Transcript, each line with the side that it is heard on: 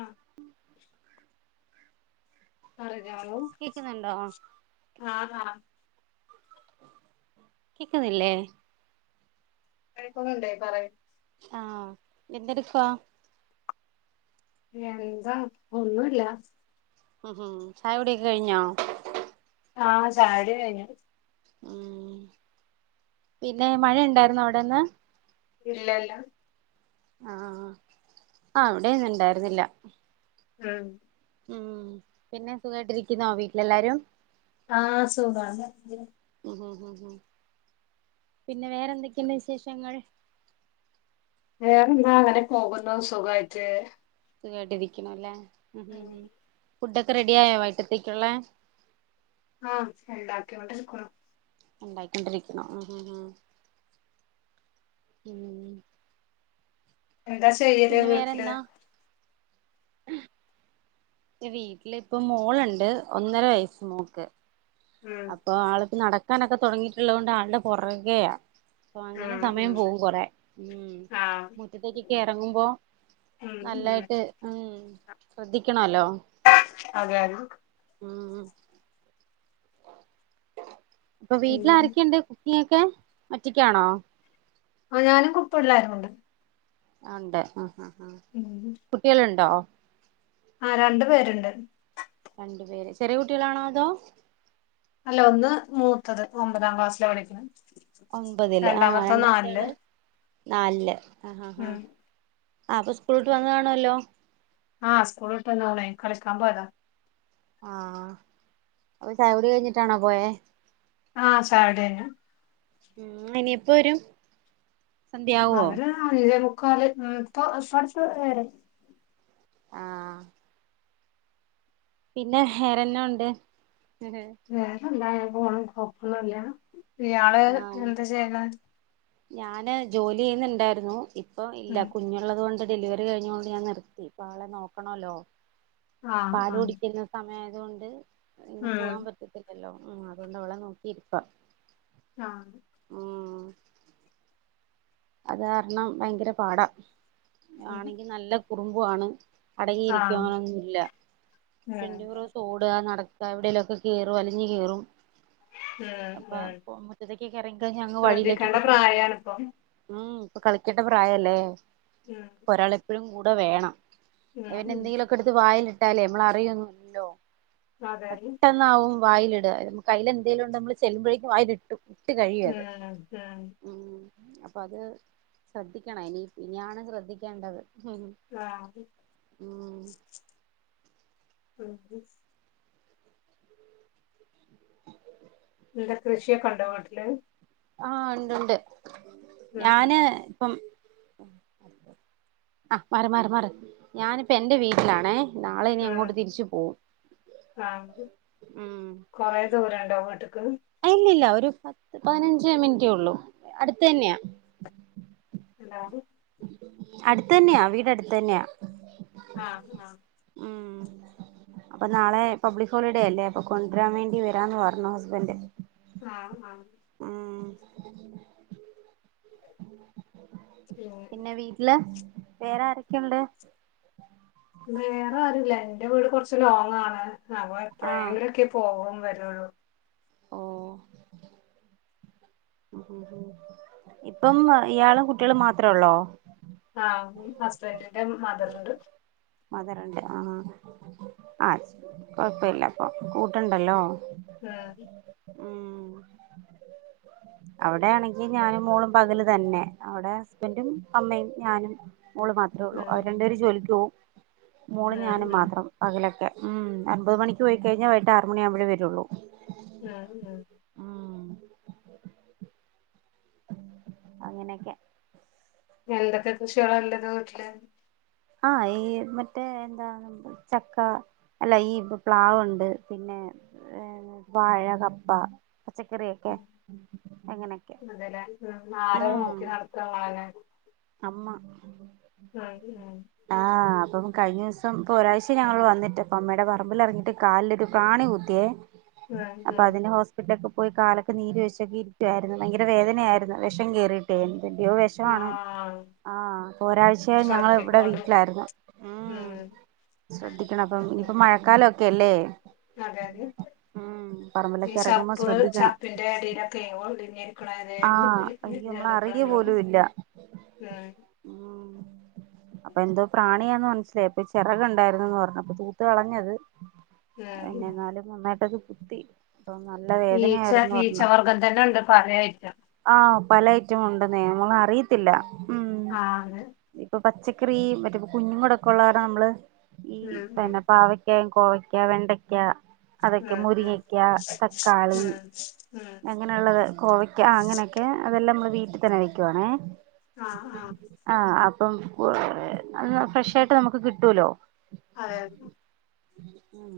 left: ആഹ പറഞ്ഞോളൂ
right: കേക്കുന്നുണ്ടോ
left: ആ ആ
right: കേക്കുന്നില്ലേ
left: കേൾക്കുന്നുണ്ടേ പറയ്
right: ആഹ എന്തെടുക്കുവാ
left: എന്താ ഒന്നുല്ല
right: ഉ ഉം ചായ കുടിയൊക്കെ കഴിഞ്ഞോ
left: ആഹ ചായ കുടി കഴിഞ്ഞു
right: ഉം പിന്നെ മഴ ഉണ്ടായിരുന്നോ അവിടെന്ന്
left: ഇല്ലല്ല
right: ആഹ ആ ഇവിടേം ഇന്നുണ്ടായിരുന്നില്ല
left: ഉം
right: ഉം പിന്നെ സുഖമായിട്ടിരിക്കുന്നോ വീട്ടിലെല്ലാരും
left: ആഹ് സുഖാണ്
right: ഉം ഉം ഉം പിന്നെ വേറെന്തൊക്കെയുണ്ട് വിശേഷങ്ങൾ
left: വേറെന്താ അങ്ങനെ പോകുന്നു സുഖായിട്ട്
right: കേട്ടിരിക്കണ് അല്ലേ ഉം ഉം ഫുഡൊക്കെ റെഡി ആയോ വൈകിട്ടത്തേക്കുള്ളെ?
left: ആഹ് ണ്ടാക്കിക്കൊണ്ടിരിക്കുണു.
right: ഉണ്ടാക്കിക്കൊണ്ടിരിക്കണോ ആഹ് ആഹ് ആഹ് ഉം
left: എന്താ ചെയ്യല്
right: പിന്നെ
left: വീട്ടില്
right: വേറെന്നാ വീട്ടിലിപ്പൊ മോളുണ്ട് ഒന്നര വയസ്സ് മോൾക്ക്
left: ഉം
right: അപ്പൊ ആളിപ്പോ നടക്കാനൊക്കെ തുടങ്ങിയിട്ടുള്ളത് കൊണ്ട് ആളുടെ പുറകെയാ. അപ്പൊ അങ്ങനെ
left: ഉം
right: സമയം
left: ഉം
right: പോകും കുറേ മ്
left: ആ
right: മുറ്റത്തേക്കൊക്കെ ഇറങ്ങുമ്പോ
left: ഉം ഉം
right: നല്ലായിട്ട് ഉം ശ്രദ്ധിക്കണല്ലോ
left: അതെ അതെ
right: ഉം ഇപ്പൊ വീട്ടില്
left: പിന്നെ
right: ആരൊക്കെയുണ്ട് കുക്കിങ് ഒക്കെ ഒറ്റക്കാണോ?
left: ഞാനും പിള്ളാരും ഉണ്ട്
right: ആ ഉണ്ട് ആഹ് ആഹ് ആഹ് കുട്ടികളുണ്ടോ?
left: ആ രണ്ടു പേരുണ്ട്.
right: രണ്ടു പേര് ചെറിയ കുട്ടികളാണോ അതോ?
left: അല്ല ഒന്ന് മൂത്തത് ഒമ്പതാം ക്ലാസ്സിലാ പഠിക്ണത്.
right: ഒമ്പതില് ആഹ് രണ്ടാമത്തെ ആള് നാലില് ഹാ ഹാ ഹാ
left: ഉം
right: അപ്പൊ സ്കൂള് വിട്ട് വന്ന് കാണുമല്ലോ?
left: ആഹ് സ്കൂള് വിട്ട് വന്നു കളിക്കാൻ പോയതാ.
right: ആഹ് അപ്പൊ ചായ കുടി കഴിഞ്ഞിട്ടാണോ പോയെ?
left: ആഹ് ചായ കുടി കഴിഞ്ഞു.
right: ഉം ഇനി എപ്പൊ വരും? സന്ധ്യയാവോ
left: അവര് ഏഴെമുക്കാല് ഉം പ്പൊ ഇപ്പട്ത്ത് വരും.
right: ആഹ് പിന്നെ വേറെന്നാ ഉണ്ട്.
left: വേറെന്താ ഇങ്ങനെ പോണ് [unintelligible] ഇയാൾ
right: ഉം
left: എന്താ ചെയ്യ്ന്നേ?
right: ഞാന് ജോലി ചെയ്യുന്ന്ണ്ടായിരുന്നു ഇപ്പം ഇല്ല
left: ഉം
right: കുഞ്ഞുള്ളതുകൊണ്ട് ഡെലിവറി കഴിഞ്ഞത് കൊണ്ട് ഞാൻ നിർത്തി. പാ ളെ നോക്കണോല്ലോ.
left: ആഹ്
right: പാല്
left: ആഹ്
right: കുടിക്കുന്ന സമയായ തോണ്ട് എങ്ങും
left: ഉം
right: പോവാൻ പറ്റത്തില്ലല്ലോ. മ് അതുകൊണ്ട് അവളെ നോക്കിയിരിപ്പാ
left: ആഹ്
right: അത് കാരണം ഭയങ്കര പാടാ.
left: ഉം
right: ആണെങ്കി നല്ല കുറുമ്പു ആണ്. അടങ്ങിയിരിക്കോ അങ്ങനൊന്നുല്ല.
left: ഉം
right: ട്വൻ്റിഫോർ ഹവേർസ് ഓടാ നട ക്കാ എവിടേലൊക്കെ കേറും വലിഞ്ഞു കേറും അപ്പൊ
left: ഉം
right: പ്പം മുറ്റത്തേക്കൊക്കെ എറങ്ങികഴിഞ്ഞാ അങ്ങ്
left: ശ്രദ്ധിക്കേണ്ട
right: വഴിയിലേക്കൊക്കെ അങ്ങ് പോവും.
left: പ്രായാണിപ്പൊ ഉം
right: മ് ഇപ്പൊ കളിക്കെണ്ട പ്രായല്ലേ. അപ്പൊ ഒരാളെപ്പഴും കൂടെ വേണം.
left: ഉം
right: ഇവൻ
left: ഉം
right: എന്തെങ്കിലൊക്കെ എടുത്ത് വായിലിട്ടാലേ നമ്മൾ അറിയൊന്നുല്ലല്ലോ.
left: അതെ ഉം
right: പെട്ടെന്നാവും വായിലിടാ. കയ്യിലെന്തെലുണ്ടെ നമ്മള് ചെല്ലുമ്പഴേക്കും വായി
left: മ് മ്
right: ഉം അപ്പൊ അത് ശ്രദ്ധിക്കണം ഇനി ഇനിയാണ് ശ്രദ്ധിക്കേണ്ടത്.
left: ആഹ്
right: ഊം
left: മ് ല്ല കൃഷിയൊക്കെ ഉണ്ടോ വീട്ട്ല്?
right: ആഹ് ഉണ്ടുണ്ട്. ഞാന്
left: ഉം
right: ഇപ്പം ഞാനിപ്പൊ എന്റെ വീട്ടിലാണേ. നാളെ ഇനി അങ്ങോട്ട്
left: ഉം
right: തിരിച്ചു പോവും
left: ആഹ്
right: മ്
left: കൊറേ ദൂരണ്ടോ വീട്ട്ക്ക്
right: ഇല്ലില്ല ഒരു പത്ത് പതിനഞ്ച് മിനിറ്റെ ഉള്ളൂ അടുത്ത് തന്നെയാ
left: ഹലോ
right: അടുത്ത തന്നെയാ വീട് അടുത്ത് തന്നെയാ
left: ആഹ് ആഹ്
right: ഉം അപ്പൊ നാളെ പബ്ലിക് ഹോളിഡേ അല്ലേ അപ്പൊ കൊണ്ടുവരാൻ വേണ്ടി വരാന്ന് പറഞ്ഞു ഹസ്ബൻഡ്
left: ആഹ് ആഹ്
right: ഉം പിന്നെ വീട്ടില് വേറെ ആരൊക്കെ ക്കെണ്ട്
left: വേറെ ആരുല്ല എന്റെ വീട് കുറച്ച് ലോങ് ആണ് അപ്പൊ എപ്പോഴെങ്കിലുമൊക്കെ പോകും വരുള്ളൂ
right: ഓ ഇപ്പം ഇയാളും കുട്ടികളും മാത്രേ ഉള്ളോ?
left: ആഹ് ഹസ്ബൻഡിന്റെ മദറുണ്ട്
right: മതർണ്ട് ആ ആ കുഴപ്പല്ല ഇപ്പൊ കൂട്ടുണ്ടല്ലോ.
left: ഉം
right: ഉം അവിടെയാണെങ്കി ഞാനും മോളും പകല് തന്നെ അവിടെ ഹസ്ബൻന്റും അമ്മയും ഞാനും മോള് മാത്രേ ഉള്ളൂ
left: ഉം
right: അവര് രണ്ടേര് ജോലിക്കോവും. മോള് ഞാനും
left: ഉം ഉം
right: മാത്രം പകലൊക്കെ. ഉം അൻപത് മണിക്ക് പോയി കഴിഞ്ഞാ വൈിട്ട് ആറ് മണിയാകുബോഴേ വരള്ളൂ.
left: ഉം ഉം
right: അങ്ങനെയൊക്കെ.
left: എന്തക്കെ കൃഷികളാല്ലത് വീട്ടില്?
right: ആ ഈ മറ്റേ എന്താ ചക്ക അല്ല ഈ പ്ലാവുണ്ട് പിന്നെ എ ഏ വാഴ, കപ്പ പച്ചക്കറിയെക്കെ അങ്ങനെയെക്കെ
left: അതെല്ലേ ഉം ആരാ
right: ഉം.
left: നോക്കി നടത്താ ഇങ്ങളെന്നെ
right: അമ്മ
left: ഉം
right: ആഹ് അപ്പം കഴിഞ്ഞ ദിവസം ഇപ്പോ ഒരാഴ്ച്ചായി ഞങ്ങൾ വന്നിട്ട് അപ്പോം അമ്മയുടെ പറമ്പിൽ ഇറങ്ങിയിട്ട് കാലിലൊരു പ്രാണി കുത്തിയേ
left: ഉം ഉം
right: അപ്പൊ
left: ഉം
right: അതിന് ഹോസ്പിറ്റലക്കെ പോയി കാലൊക്കെ നീര് വെച്ചൊക്കെ ഇരിക്കായിരുന്നു ഭയങ്കര വേദനയായിരുന്നു വെഷം കേയറിയിട്ടോയിരുന്നു എന്തിന്റിയോ വെഷാണ്
left: ആഹ്
right: ആഹ് അപ്പൊ ഒരാഴ്ച്ചായി ഞങ്ങള് ഇവിടെ
left: ശ്രദ്ധിക്കോണ്ടു
right: വീട്ടിലായിര്ന്ന്.
left: ഉം
right: ശ്രദ്ധിക്കണം അപ്പൊ ഇനിപ്പോ മഴക്കാലൊക്കെ അല്ലേ
left: അതെ അതെ
right: ഉം.
left: ഈ ചപ്പ് ചപ്പിന്റെ ഇടയിലക്കെ ഒളിഞ്ഞിരി ക്ക്‌ണവ്വരെ
right: ആഹ്
left: [unintelligible]
right: അയ്യോ നമ്മള് അറിയ
left: ജന്തുക്കളുണ്ടാവും
right: പോലും ഇല്ല
left: ഉം
right: അപ്പൊ എന്തോ പ്രാണിയാന്ന് മനസ്സിലായി ഇപ്പൊ ചിറകുണ്ടായിരുന്നുന്ന് പറഞ്ഞു അപ്പൊ തൂത്ത് കളഞ്ഞത്.
left: ഉം
right: പിന്നെ
left: ഉം
right: എന്നാലും നന്നായിട്ടത് കുത്തി. അപ്പം നല്ല
left: ഈച്ച
right: വേദനയായിരുന്നുന്ന് പറഞ്ഞു
left: ഈച്ചവർഗ്ഗം തന്നെ ഉണ്ട് പലഐറ്റെം.
right: ആഹ് പല ഐറ്റം ഉണ്ടെന്നേ നമ്മള് അറിയത്തില്ല. ഉം
left: ആഹ്
right: ഇപ്പൊ പച്ചക്കറി മറ്റേ കുഞ്ഞു കൂടെ ഒക്കെ ഉള്ള കാരണം നമ്മള് ഈ
left: അതെ
right: പിന്നെ
left: ഉം ഉം
right: പാവക്ക കോവയ്ക്ക, വെണ്ടയ്ക്ക അതൊക്കെ
left: ഉം
right: മുരിങ്ങക്ക, തക്കാളി
left: ഉം ഉം ഉം
right: അങ്ങനെയുള്ളത് കോവയ് ആ അങ്ങനെയൊക്കെ അതെല്ലാം നമ്മള് വീട്ടിൽ തന്നെ വെക്കുവാണേ.
left: ആ ആ
right: ആഹ് അപ്പം ഹ് ഫ്രഷായിട്ട് നമുക്ക് കിട്ടുലോ.
left: അതെയതെ.
right: ഉം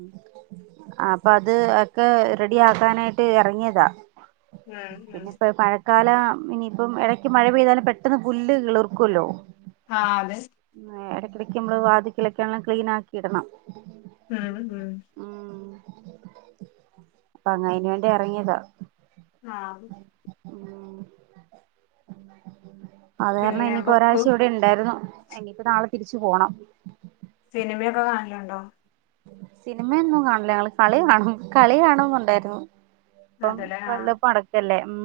right: അപ്പ അത് ഒക്കെ റെഡി ആക്കാനായിട്ട് എറങ്ങിയതാ.
left: ഉം ഉം
right: കാല ഇനിയിപ്പം ഇടയ്ക്ക് മഴ പെയ്താലും പെട്ടന്ന് പുല്ല് കിളിർക്കുല്ലോ
left: ആ അതെ.
right: ഇടയ്ക്കടക്ക് നമ്മള് വാതിക്കലൊക്കെല്ലാം ക്ലീനാക്കി ഇടണം.
left: ഉം ഉം
right: അങ്ങഅയിന് വേണ്ടി എറങ്ങിയതാ.
left: ആ
right: അത് കാരണം
left: പിന്നെ
right: ഇനിഇപ്പൊ
left: ബുക്ക്
right: ഒരാഴ്ച്ച ഇവിടെ ഉണ്ടായിരുന്നു. ഇനിയിപ്പോ നാളെ തിരിച്ചു പോണം.
left: സിനിമയൊക്കെ കാണലുണ്ടോ.
right: സിനിമയൊന്നും കാണില്ല ഞങ്ങള് കളി കാണും കളി കാണുന്നുണ്ടായിരുന്നു. ഇപ്പം
left: അതേല്ലേ ആഹ്
right: വേൾഡ് കപ്പ് നടക്കല്ലേ. ഉം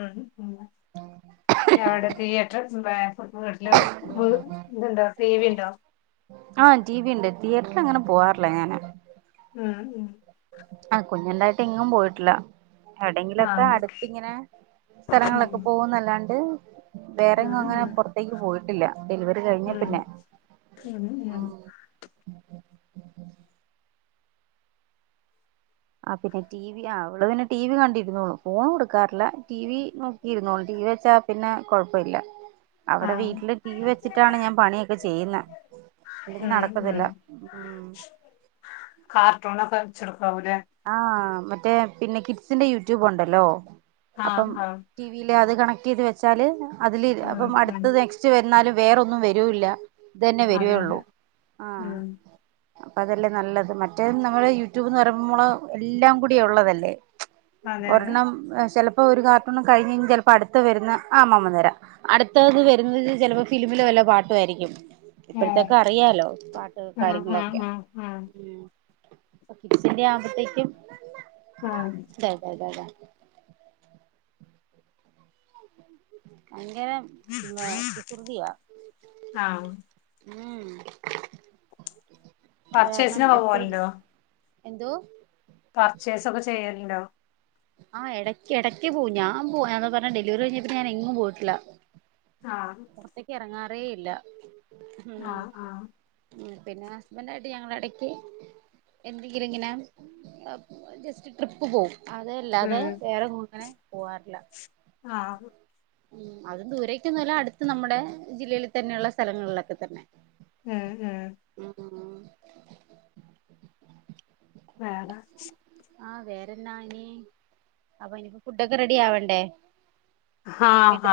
left: ഉം ഉം എവിടെ തിയേറ്റർ [unintelligible] വീട്ടില് വ് ഇതുണ്ടോ ടി വി ഉണ്ടോ?
right: ആഹ ടി വി ഉണ്ട് തിയേറ്ററിൽ അങ്ങനെ പോവാറില്ലേ ഞാാന്
left: ഉം ഉ
right: കുഞ്ഞണ്ടായിട്ട് ഇങ്ങും പോയിട്ടില്ല
left: ആഹ്
right: എവിടെയങ്കിലൊക്കെ
left: ഉണ്ട്
right: അടുത്തിങ്ങനെ സ്ഥലങ്ങളൊക്കെ പോകുന്നല്ലാണ്ട് വേറെങ്കും
left: ഉം ഉം
right: അങ്ങനെ പുറത്തേക്ക് പോയിട്ടില്ല ഡെലിവറി കഴിഞ്ഞ
left: ഉം ഉം
right: പിന്നെ
left: ഉം ഉം
right: ആഹ ആ പിന്നെ ടി വി ആ അവള് പിന്നെ ടി വി കണ്ടിരുന്നോളു ഫോൺ കൊടുക്കാറില്ല ടി വി നോക്കിയിരുന്നോള ടി വി വെച്ചാ പിന്നെ കൊഴപ്പില്ല അവിടെ
left: ആഹ്
right: വീട്ടില് ടീ വെച്ചിട്ടാണ് ഞാൻ പണിയൊക്കെ ചെയ്യുന്നത് അല്ലെങ്കി
left: ഉം
right: നടക്കത്തില്ല ഉ
left: കട്ടൂണക്ക
right: ആഹ മറ്റേ പിന്നെ കിഡ്സിന്റെ യൂട്യൂബ് ഉണ്ടല്ലോ അപ്പം
left: ആഹ് ആഹ്
right: ടിവിൽ അത് കണക്ട് ചെയ്ത് വെച്ചാല് അതില്
left: ഉം
right: അപ്പം
left: ഉം
right: അടുത്ത് നെക്സ്റ്റ് വരുന്നാലും വേറൊന്നും വരൂല്ല ഇത് തന്നെ
left: അതെ
right: വരുയുള്ളൂ
left: അതെ
right: ആ
left: ഉം
right: അപ്പൊ അതല്ലേ നല്ലത് മറ്റേ നമ്മള് യൂട്യൂബ് എന്ന് പറയുമ്പോള് എല്ലാം കൂടി ഉള്ളതല്ലേ
left: അതെ അതെ
right: ഒരെണ്ണംണം ചിലപ്പോ ഓ ഒരു കാർട്ടൂൺ കഴി കഴി ച അടുത്ത വരുന്ന ആമ്മ നേരം അടുത്തത് വരുന്നത് ചപ്പോ ഫ പാട്ടുമായിരിക്കും
left: ഏഹ്
right: ഇപ്പോഴത്തേക്ക അറിയാലോ പാട്ട്
left: ഉം ഉം
right: കാര്യങ്ങളൊക്കെ
left: ഉം ഉം
right: ആവുമ്പോത്തേക്കും
left: ഉം
right: അതെതെ അതെ അതെ ഭയങ്കര കുസൃതിയാ
left: ആഹ്
right: ഉം അത് കാരണം
left: പർച്ചേസിന പോ
right: എപ്പഴും
left: പോലുണ്ടോ
right: എന്തോ
left: പർച്ചേസ ഒക്കെ ചെയ്യലണ്ടോ
right: ആഹ് ഇടയ്ക്ക് ഇടയ്ക്ക് പോവും ഞാൻ പോ ഞാ പറഞ്ഞ ഡെലിവറി കഴിഞ്ഞപ്പെ ഞാൻ എങ്ങും പോയിട്ടില്ല
left: ആഹ്
right: പുറത്തേക്ക് ഇറങ്ങാറേ ഇല്ല ഉ
left: ആഹ് ആഹ്
right: പിന്നെ ഹസ്ബൻഡ ആയിട്ട് ഞങ്ങള ഇടക്ക് എന്തെങ്കിലും ഇങ്ങനെ ജസ്റ്റ് ട്രിപ്പ് പോകും അതല്ല അത
left: ഉം
right: വേറെങ്ങും അങ്ങനെ പോവാറില്ല
left: ആഹ്
right: ഉ അതും ദൂരക്കൊന്നുമല്ല അടുത്ത നമ്മുടെ ജില്ലയിൽ തന്നെയുള്ള സ്ഥലങ്ങളിലൊക്കെ തന്നെ
left: ഉം ഉം
right: ഉ
left: വേറെ
right: ആഹ വേറെ എന്നാ ഇന അപ്പൊ ഇനിപ്പോ ഫുഡൊക്കെ റെഡി ആവണ്ടേ
left: ആഹ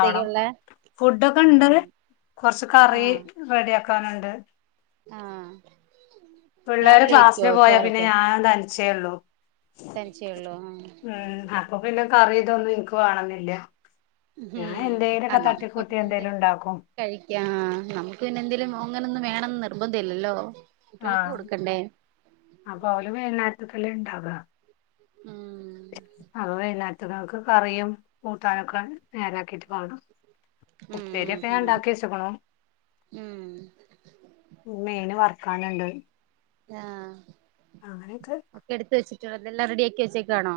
left: ആവണം ഫുഡൊക്കെ ഉണ്ട്
right: ഉം
left: കൊറച്ച് കറി റെഡി ആക്ക ആക്കാനുണ്ട്
right: ആഹ
left: പിള്ളേര് ക്ലാസ്സിന് പോയാ പിന്നെ ഞാൻ തനിച്ചേ ഉള്ളൂ
right: തനിച്ചേ ഉള്ളൂ ആഹ്
left: ഉം അപ്പൊ പിന്നെ കറിതൊന്നും എനിക്ക് വാണന്നില്ല
right: ഉം അ നമുക്ക് എന്ത്
left: എന്തേലും ഉണ്ടാക്കും
right: കഴിക്കാ ആ നമുക്ക് പിന്നെന്തേലും ങ്ങനൊന്നും വേണംന്ന് നിർബന്ധല്ലല്ലോ
left: ആഹ് അപ്പൊ ഓല് വൈകുന്നേരത്തക്കല്ലെ ഇണ്ടാവ
right: ഉം
left: അ വൈന്നേരത്ത്ക്കേക്ക് കറിയും കൂട്ടാനൊക്കെ നേരാക്കിട്ട് കാണ
right: ഉം
left: ഉപ്പേരിയൊക്കെ ഞാൻ
right: ഉം
left: ഉണ്ടാക്കിച്ചക്ക്ണു
right: ഉം
left: മെയിന് വർക്കാന്ണ്ട്
right: ആഹ്
left: അങ്ങനെയൊക്കെ
right: തെല്ലാം റെഡിയാക്കി വെച്ചേക്കാണോ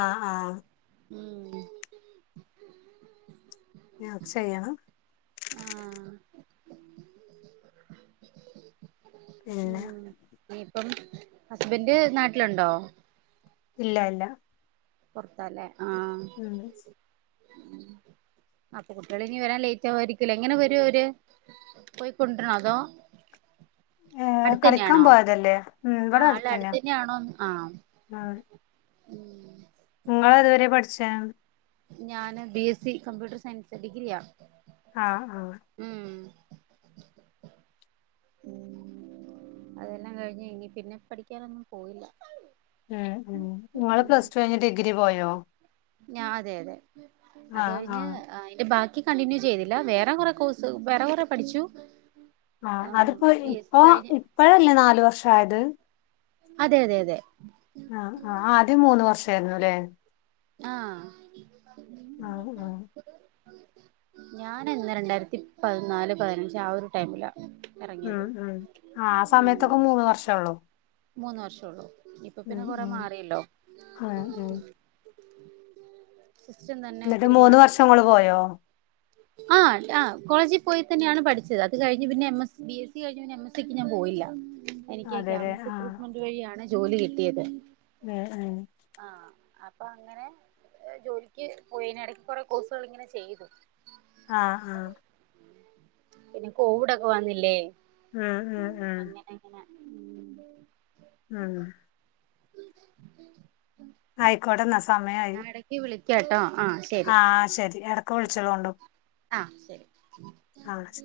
left: ആഹ് ആഹ്
right: ഉം
left: ഞാൻ അക്ഷയ
right: ആഹ്
left: പിന്നെ
right: പ്പം ഹസ്ബൻഡ് നാട്ടിലുണ്ടോ
left: ഇല്ലായില്ല
right: പൊറത്താല്ലേ
left: ഉം
right: ഉം അപ്പൊ കുട്ട്യെള് ഇനി വരാൻ ലേറ്റ് ആവുരിക്കൂലേ എങ്ങനെ വരും അവര് പോയി കൊണ്ടരണോ അതോ
left: ഏ കളിക്കാൻ
right: അടുത്തന്നെയാണോ
left: പോയതല്ലേ ഉം
right: ആഹ് അല്ല അടുത്തന്നെയാണോന്ന് ആഹ്
left: ആഹ്
right: ഉം
left: ങ്ങളെതുവരെയാ പഠിച്ചേ
right: ഞാന് B S C computer science ഡിഗ്രിയാ
left: അ ആഹ്
right: ഉം അതെല്ലാം കഴിഞ്ഞ് ഇനി പിന്നെ പഠിക്കാനൊന്നും പോയില്ല
left: എ ഉം ങ്ങള്
right: ഉം
left: പ്ലസ് ടു കഴിഞ്ഞ് ഡിഗ്രി പോയോ
right: ഞാ അതെ അതെ അത്
left: ആഹ്
right: കഴിഞ്ഞ്
left: ആഹ്
right: അയിന്റെ ബാക്കി കണ്ടിന്യൂ ചെയ്തില്ല വേറെ കൊറെ കോഴ്സ് വേറെ കൊറെ പഠിച്ചു
left: ആ
right: ആം
left: അതിപ്പോ
right: ബി എസ് സി
left: ഇപ്പൊ
right: കഴിഞ്ഞ്
left: ഇപ്പഴല്ലേ നാലു വർഷം ആയത്
right: അതെ അതെ അതെ
left: തേർന്നുല്ലേ
right: ആഹ്
left: ആഹ് ആഹ്
right: ഞാനെന്നാ രണ്ടായിരത്തി പതിനാല് പതിനഞ്ച് ആ ഒരു ടൈമിലാ
left: ഉം
right: എറങ്ങിയത്
left: ഉം ആഹ്
right: ഉം
left: സമയത്തൊക്കെ മൂന്ന് വർഷള്ളൂ
right: മൂന്ന് വർഷള്ളൂ ഇപ്പൊ പിന്നെ കൊറെ
left: ഉം
right: മാറിയല്ലോ
left: ഉം ഉം
right: സിസ്റ്റം തന്നെ
left: എന്നിട്ട്
right: ഒത്തിരി
left: മൂന്ന് വർഷം
right: മാറ്റവുണ്ട്
left: ഇങ്ങള് പോയോ
right: ആഹ് റ്റാ കോളേജി പോയി തന്നെയാണ് പഠിച്ചത് അത് കഴിഞ്ഞു പിന്നെ M S B S C കഴിഞ് പിന്നെ എം എസിക്ക് ഞാൻ പോയില്ല എനിക്ക്
left: അതെല്ലേ
right: ക്യാമ്പസ് ക്രൂട്ട്മെന്റ് വഴിയാണ് ജോലി കിട്ടിയത്
left: ഏഹ് ഏഹ്
right: ആ അപ്പൊ അങ്ങനെ ജോലിക്ക് പോയിനിടക്ക് കൊറെ കോഴ്സുകൾ ഇങ്ങനെ ചെയ്തു
left: ആഹ് ആഹ്
right: പിന്നെ കോവിഡൊക്കെ വന്നില്ലേ
left: ഉം ഉം ഉം
right: അങ്ങനെ അങ്ങനെ
left: ഉം ആയിക്കോട്ടെന്നാ സമയായി
right: വിളിക്ക ട്ടോ
left: ആഹ് ശരി എടക്ക് വിളിചോളുണ്ടു
right: ആ ശരി
left: ആ ശ